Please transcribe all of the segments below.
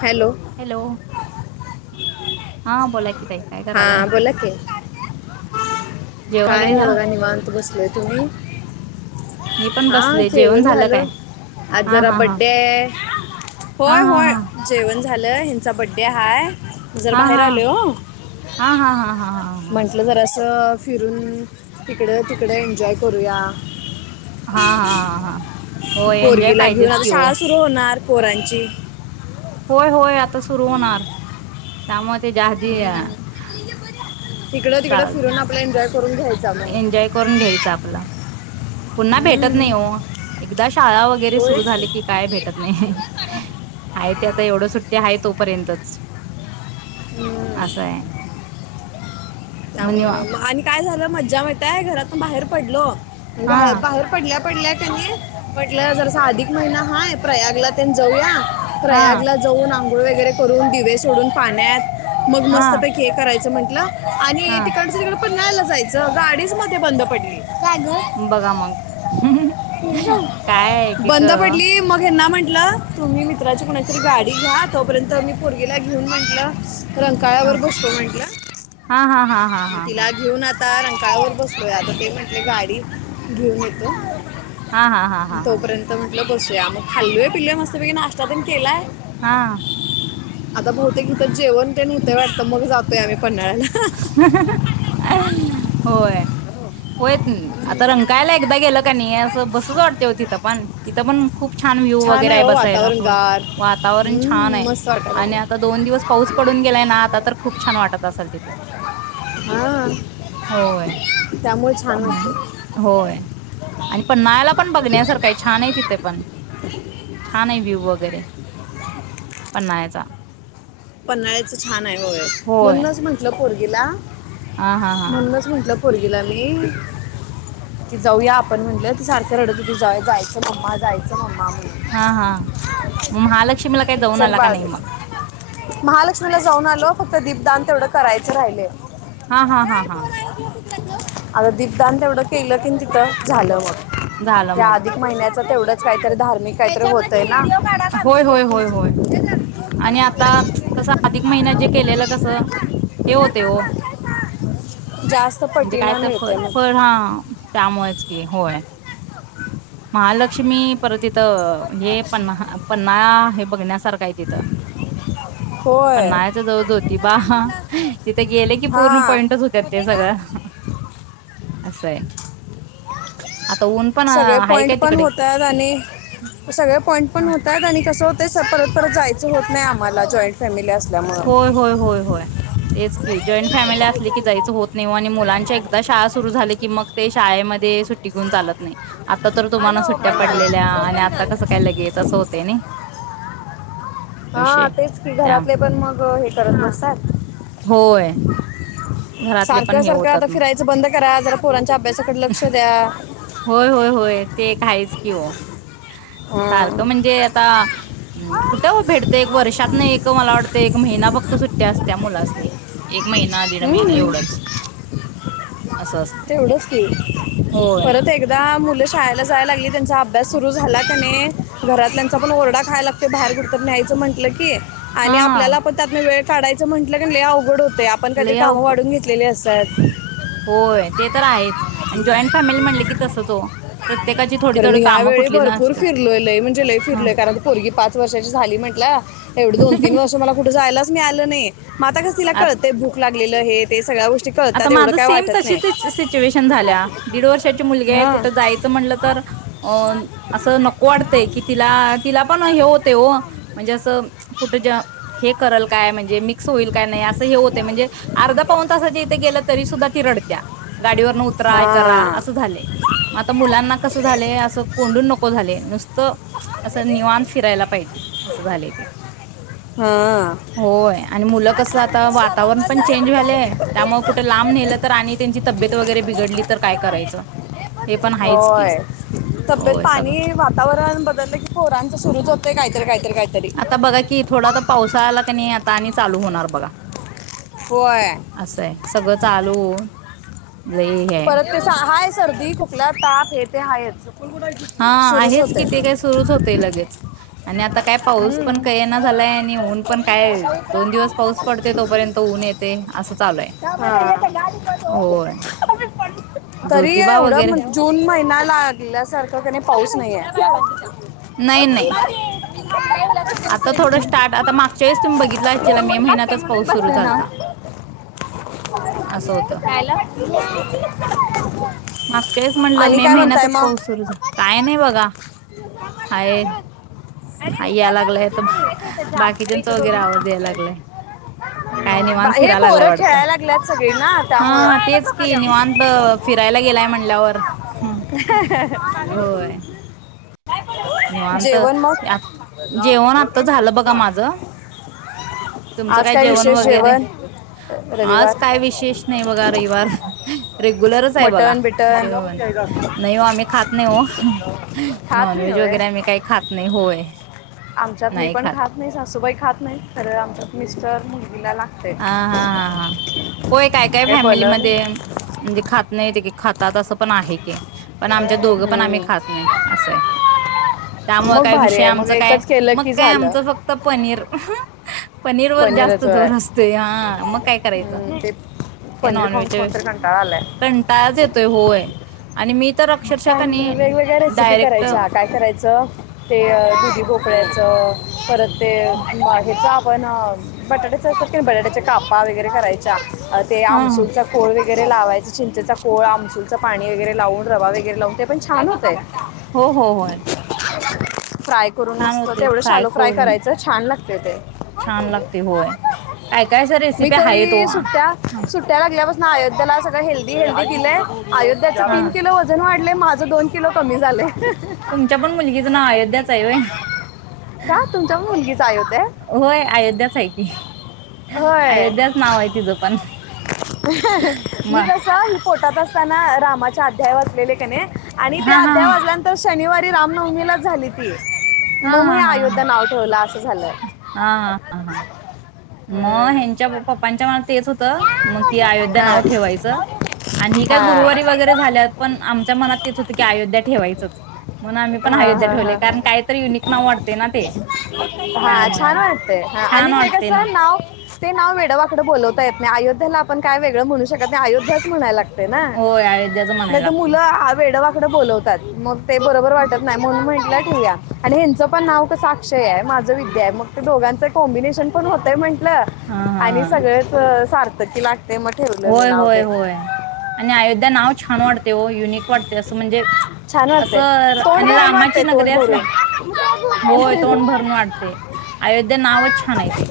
Hello hello हा बोला की ताई काय हा करायलाय बोला की जेवण काय वगैरे नाही झालं बघा निवांत बसलोय. तुम्ही मी पण हा बसले जेवण जेवन झालं झाल. काय आज हा जरा हा हा बड्डे आहे हा होय हा होय. हा जेवण झालं हेंचा बड्डे हाय. जरा हा- बाहेर हा -हा -हा -हा- हा. म्हंटलं जरा अस फिरून हिकडं तिकडं एन्जॉय करूया. हा हा हा हा होय एन्जॉय पोरगीला घेऊन पाहिजेच आता की हो शाळा सुरू होणार. पोरांची होय होय आता सुरू होणार त्यामुळे तेज्या आदी हिकडं तिकडं फिरून आपला ए्जॉय एन्जॉय करून घ्यायचा आपला पुन्हा भेटत नाही. हम्म, हो एकदा शाळा वगैरे सुरू झाली होय की काय भेटत नाही. आहे ते आता एवढ सुट्टी आहे तो पर्यंतच. अस हाय. त्यामुळं आणि का काय झालं मज्जा माहिताय घरात बाहेर पडलो हा बाहेर पडल्या पडल्या क नाही म्हटलं जरसा अधिक महिना हाय प्रयागला त्तेन जाऊया हा प्रयाग ला जाऊन आम गूळ वगैरे करून दिवे सोडून पाण्यात मग हा मस्त पैकी हे करायचं म्हण [unintelligible] आणि हा तिकडन सरीकडडे पन्हाळ्याला जायच गाडीच मध्ये बंद पडली बघा मग काय एक एक बंद अ, पडली मग हेना म्हण म्हटलं तुम्ही मित्राची कुणीतरी गाडी घ्या तोपर्यंती पोर्गेला घेऊन म्हंटलं हा रंकाळवर बसतो म्हटलं हा हा हा हा मग हा तिला घेऊन आता रंकाळावर बसलोय आता ते म्हटले गाडी घेऊन येतो हा हा हा हा हा मनल बसुया म खाललोय पिल्लोय मस्तपैकी नाश्ता तेन केलाय हा आता बहुतेक कीथ जेवण ते नव्हतय वाटतं मग जातोयम्ही पन्हाळ्याला होय होय आता रंकायला एकदा गेलं कणी असं बसच वाटते होती तिथं पण तिथं पण खूप छान व्ह्यू वगैरे आहे हो बसायला वातावरण म गार वातावरण छान हम्म, आहे मस्त वाटायला आणि आता लागलं दोन दिवस पाऊस पडून गेलाय ना आता तर खूप छान वाटत असाल तिथे हां होय त्यामुळे छान वाटतं होय आणि पन्हाळ्याला पण बघण्यासारखं छान आहे तिथे पण छान आहे व्ह्यू वगैरे पणनायचा पन्हाळ्याचं छान आहे हो होय म्हणूनच म्हटलं पर अगिला हा हा हा पोरगीला म कि जाऊया आपण म्हटलं त सारखं रडत हो जाऊ जायचं मम्मा जायचं मम्मा म्हणून हा हा मग महालक्ष्मीला काही दऊन चल आला का बाळ नाही मग महालक्ष्मीला जाऊन आलो फक्त दीपदान तेवढं करायचं राहिले हा हा हा हा आता दीपदान तेवढं केलं की तिथं झालं म झालं ते मग अधिक महिन्या तेवढंच काहीतरी धार्मिक काहीतरी होतंय ना भाडा होय बधते होय होय होय आणि लोके आता कस अधिक महिन्यात जे केलेलं कस हे होते हो जास्त म्हणजे काय पटीनं तर फ मिळते मग फळ हा त्यामुळेच की होय महालक्ष्मी पर तिथं हे पन् पन्ना हे बघण्यासारखं आहे तिथं पण होय नाहीच जऊद होती बा सांगितलं असतं तिथे गेले की पूर्ण हा पॉईंटच होत्या ते होते का सगळं अससं आहे आता ऊन पण सगळे पॉईंट काय पण तिकडे होत आहेत आणि सगळे पॉईंट पण होत आहेत आणि कसं होत सल तर जायचं होत नाही आम्हाला जॉईंट फॅमिी अस असल्या मळ एकिट जॉईंट फॅमिली असली की जायचं होत नाही आणि मुलांच्या एकदा शाळा सुरु झाली की मग ते शाळेमध्ये घून चालत नाही आता तर तुम्हाला सुट्ट्या पडलेल्या आणि आता कसं काय लगेच असं होते ना विषय त्या ग हे करत नसतात होय घरातले पण सारखं हे सारखं आता होतात मग. फिरायचं बंद करा जरा पोरांच्या अभ्यासाकडे लक्ष द्या होय होय होय ते एक आहेच की हो हा. सारखं म्हणजे आता कुठे भेटत एक वर्षात नाही मला वाटतं एक महिना फक्त सुट्ट्या अस त्या मुलासने महिना दीड महिना हम्म, एवढाच तेवढंच नाही होय. परत एक एकदा मुलं शाळेला जाय लागली. त्यांचा अभ्यास सुरू झाला त्याने घरातल्यांचा पण ओरडा खायलागतो बाहेर कुरत न्यायचं म्हटलं की, आणि हा आपल्याला पण त्यात म वेळ काढायचं म्हटलं की ल अवडतं. ते आपण काहीतरी लई कामं अवघ वाढून घेतलेली असतात. होय ते तर आहेच आणि जॉईंट फॅमिली म्हणले की तसंचो खरं मी ह्या वेळी भरपूर फरलोय लय म्हणजे लय ह फिरलोय कारण पोरगी पाच वर्षाची झाली म्हटलं एवढी दोन तीन वर्ष मला कुठं जायलाच. मी आलो नाही. माता कास तिला कळतंय भूक लागलेलं आहे. ते सगळा आता माझं सेम तशीच सिच्युएशन झाल्या दीड वर्षाची मुलगी आहे हां कुठं जायचं म्ह म्हटलं तर अ माझं अस तेवढंच नको आहे वाटतय काय की ति नाही हे तिला पण फक्त हे आम्ही होते जास्त हो म्हणजे सांगितलं असं कुठ ज हे करल काय म्हणजे मी असं होईल का नाही अस हे होते म्हणजे अर्धा पाऊण तासाची कुठे गेल तरी सुद्धा ती रडत्या गाडीवरन उतरा करा हा अस झालय आता मुलांना कस झालय अस कोंडून नको झालय [inaudible] अस निवांत फिरायला पाहिजे अस झालय ते हा होय आणि मुलं कस आता वातावरण बरं पण झालं, चेंज बरं झालंय झालं. हे त्यामुळं कुठ लांब नेलं तर आणि त्यांची तब्येत वगैरे बिघडली तर काय करायचं हे पण आहेच की हो तब्येत हे सगळं पोरांच सुरूच होतेय काहीतर काही आता बघा की थोडा जर पावसाळा आला की नाही आता आणि चालू होणार बघा. होय असं आहे सगळं चालू होऊन परत ते सा आहेच. सर्दी खुकला ताप हे ते हायच. हा सुरूच आहेच की होते ते काय सुरूच होते लगेच आणि आता आता काय पाऊस पण कळेना झालाय आणि कोण ऊन पण सोडून काय द्यायला उतरा दोन दिवस पाऊस पडते आम्हाला तोपर्यंत ऊन येते असं चालू आहे होय. तरी ज्योतिबा वगैरे एवढं जून महिना लागल्यासारखं का नाही पाऊस नाहीये. नाही नाही [inaudible] [inaudible] आता थोडं स्टार्ट आता मागच्या वेळेस तुम्ही बघितला असशील ना मे ऊन लागते महिन्यातच म्हणून पाऊस सुरू बसले ना झालता असं होत खायला मागच्या वेळेस म्हणलं आणि मे काय म्हणताय महिन्यातच पाऊस सुरु मग झा काय नाही बघा. हाय हाय याय लागलाय [inaudible] इथं जाम अरे बाकीच्यांचा इथं वगैरे दोन्ही आवाज हातानं यायला लागलाय पकडायचं काय हम्म, निवांत बा- हे फिरायला लागलाय पोरं वाटत खेळायला लागल्यात सगळी ना त्यामुळं हा डोळ्याला तेच धोका कि द्यावा निवांत फिरायला गेलाय म्हणल्यावर होय. निवांत जेवण मग जेवण आता झालं बघा माझ तुमचं आज काय जेवण विशेष वगैरे जेवण आज रविवार काय विशेष नाही बघा रविवार रेग्युलरच आहे बघा मटण बिटन जेवण नाही हो आम्ही खात नाही हो. खात नाही नॉनव्हेज व्हय वगैरे आम्ही काही खात नाही होय आमच्यात मी पण खात नाही सासूबाई खात नाही खर आमच्यात मिस्टर मुलगी त्याला हा हा हा हा होय काय काय फॅमिलीमध्ये म्हणजे खात नाही एकेक खातात असं पण आहे घे पण आमच्यात दोघं पण आम्ही हम्म. खात नाही असंय त्यामुळे मग काय भारी विषय आहे मग आमचं काय एकच केलं मग की काय झालं आमचं फक्त पनीर पनीर वर जास्त पनीरच होय जोर असत. हा मग काय करायचं हम्म, ते त्या पनीर खाऊन नॉनव्हेजच्या खाऊन तर [unintelligible] कंटाळा आलाय कंटाळाच येतोय होय. आणि मी तर अक्षरशः काय म्हर कणी वेगवेगळ्या रेसिपी डायरेक्ट करायच्या काय करायचं ते दुधी भोकळ्याचं परत ते ह्याचा आपण बटाट्याच अस बटाट्याच्या कापा वगैरे करायच्या ते हा आमसूलचा खोळ वगैरे लावायचा चिंचेचा कोळ आमसूलं पाणी वगैरे लावून रवा वगैरे वगैर लावून ते पण छान होतय. हो हो होय फ्राय करून छान मस्त होते तेवढं शालो फ्राय करून करायचं छान लागतय. ते छान लागते होय काय काय सर मी रेसिपी आहेत ओ तरी सुट्ट्या सुट्ट्या लागल्यापासून अयोध्येला सगळं हे [unintelligible] अयोध्याचा तीन हा किलो वजन वाढलय माझ दोन किलो कमी झालय. तुमच्या पण मुलगीचं नाव अयोध्याच आहे होय का तुमच्या मुलगीचा अयोध्या आहे? होय अयोध्याच आहे की होय अयोध्याच नाव आहे तिचं पण म रामाच्या अध्यायावर लेले कनी आणि ते हा हा अध्याय वाचल्यानंतर शनिवारी रामनवमीला झाली ती हा हा मग मग हा ह हा अयोध्या नाव ठेवलं अस झालं हा हा हा मग हम्म. ह्याच्या पप्पांच्या मनात तेच होत मग की अयोध्या हां नाव ठेवायचं आणि आणि ही हा काही हा गुरुवारी वगैरे झालीया पण मनात तेच होतं की अयोध्या ठेवायंच. हा हा हा हा युनिक नाव वाटते ना ते हा त्यामुळे छान वाटतय आणि छान ते कस वाटते ना नाव ते नाव वेड वाकड बोलवता येत नाही. अयोध्येला आपण काय वेगळं म्हणू शकत नाही. अयोध्याच म्हणायला लागत. है ना, होय अयोध्याच म्हणायला नाही तर लागते मुलं वेड वाकड बोलवतात मग ते बरोबर वा वाटत नाही म्हनून म्हटल ठेवूया. आणि ह्याचं पण नाव कस अक्षय आहे माझ विद्या आहे मग दोघांच कॉम्बिनेशन पण होतय म्ह टल हा आणि हा सगळच सारख [unintelligible] होय होय होय आणि अयोध्या नाव छान वाटतय ओ युनिक वाटतय असं म्हणजे छान वाटतंय असं तोंड आणि भरून रामाची वाटतंय नगरी तोंड असल्या, होय तोंड भरून भरून वाटतय. अयोध्या नावच छान आहे ते.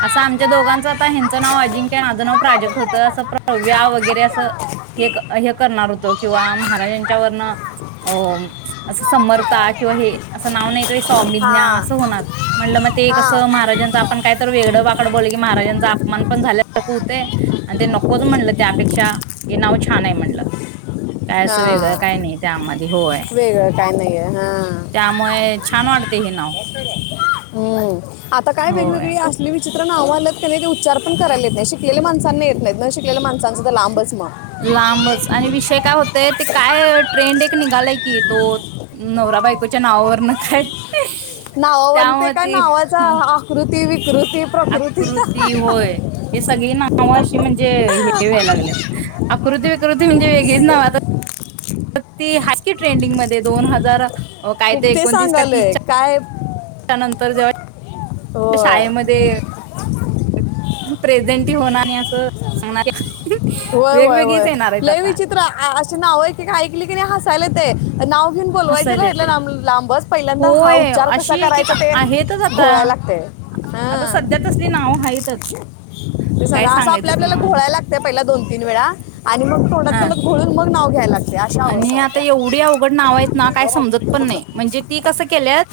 असं आमच्या दोघांचं आता ह्याचं नाव अजिंक्य माझं नाव [unintelligible] अस प्रव्या वगरे अस हे करनार होतो किंवा महारा ह्याच्यावरन अस समर्था किंवा हे असं नाव नाहीतर स्वामीज्ञा हा असं होणार म्हटलं मग ते हा कसं महाराजांच आपण कायतरी वेड वाकड बोलले की महाराजांचा अपमान पण झाल्या ते आणि ते नकोच म्हणलं त्यापेक्षा हे नाव छान आहे म्हणलं. काय असं वेगळं हा काय नाही त्यामध्ये होय. वेगळं काय नाहीये हा त्यामुळे छान वाटते हे नाव. हम्म आता काय होय वेगवेगळी असली विचित्र नाव आलेत की नाही ते उच्चार पण करायला येत नाही. शिकलेल्या माणसांना येत नाही न शिकलेल्या माणसांचं लांबच म लांबच. आणि विषय काय होतय ते काय अह ट्रेंड निघालाय की तो नवरा बायकोच्या नावावरन काय नावावरून ते काय नावाचा आकृत ती विकृत आकृती होय हे सगळी नावं अशी म्हणजे हे व्हायला लागलेत. आकृती विकृती म्हणजे वेगळीच नाव आता मग ते आहेत की ट्रेंडिंगमध्ये ते दोन हजार काय खूप ते एकोणतीस का सांगालोय काय तीसच्या नंतर जेव्हा शाळेमध्ये हो प्रेझेंटी होणार नाही असं सांगणार आहे व्हय व्हय व्हय, लय विचित्र अशी नाव आहे की काय ऐकली कि नाय हसायला येतंय. नाव घेऊन बोलवायचं हसायला राहिलं येतंय लांब लांबच, पहिल्यांदा हा होय उच्चार अशी कसा एक एक करायचा ते आहेतच आता. घोळायला लागते. आता हा सध्या तसली नाव आहेतच ते सगळ काय असं आपल्या सांगायचं आपल्याला तुम्हाला. घोळायला लागतय. या दोन-तीन वेळा आणि मग तोंडात हा तोंडात घोळून मग नाव घ्यायला लागते अशा आणि अवस्था आता होत्या एवढी अवघड नाव आहेत ना, काय समजत पण नाही. म्हणजे ती कसं केल्यात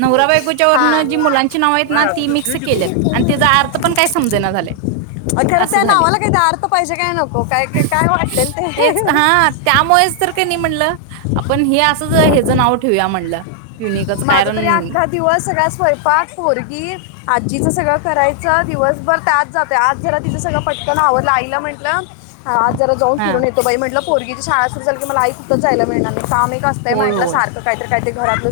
नवरा बायकोच्या वरन हा जी मुलांची नाव आहेत नाही ना आता ती तू मिक्स शिक की केल्यात तू आणि त्याचा अर्थ पण काय समजेना झालाय खरं अस त्या झालय. नावाला काही अर्थ पाहिजे काय नको काय ते काय वाटेल ते. नंतर काही नाही म्हणलं आपण हे असंच आहे. नाव ठेवूया म्हणलं. युनिकच माझा कारण तरी आख्खा दिवस सगळा स्वयंपाक पोरगी आ. जिचं सगळं करायचं दिवसभर त्यात जातय. आज जरा तिचं सगळं पटकन आवरलं आईला म्हंटलं, हा आज जरा जाऊन हा फिरून येतो बाई म्हटलं. पोरगी शाळा असेली मला [unintelligible] कुठे जायला मिळणार नाही. हा मीच असते होय म्हटलं होय सारख काहीतरी काहीतरी ब [unintelligible]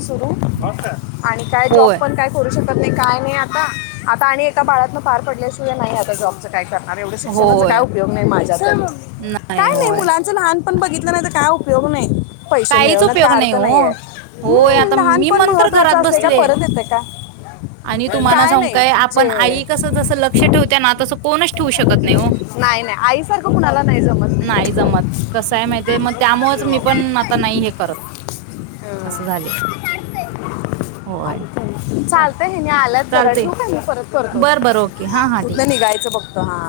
आणि काय जॉब होय पण काय करू शकत. नाही काय नाही आता आता आणि एकदा बाळातन पार पडल्याशिवाय नाही आता जॉबच काय करणार एवढं शिक्षणाचा काय होय उपयोग नाही माझ्यातर, काय नाही मुलांच लहान पण बघितलं नाय तर काय उपयोग उपयोग नाही. पैसे काहीच मिळवण त्या उपयोग नाही अर्थ हो. नाहीय. होय आता मी मंतर घरात बसले परत येते का आणि तुम्हाला काय सांग हो नाही होय मी म्हण तर घरात बसले, आणि तुम्हाला सांगू काय जे आपण आई कस जसं लक्ष ठेवत ना तसं कोणच ठेवू शकत नाही हो, नाही नाही आईसारखं कुणाला नाही जमत नाही जमत कसंय माहिितय मग त्यामुळेच मी पण करत अस. चाल चालतं हे म आल्याच घरा चालते ठे का मी परत करतो बर बर ओके हां हां ठीक. कुठलं निघायचं बघ. तरहाहा.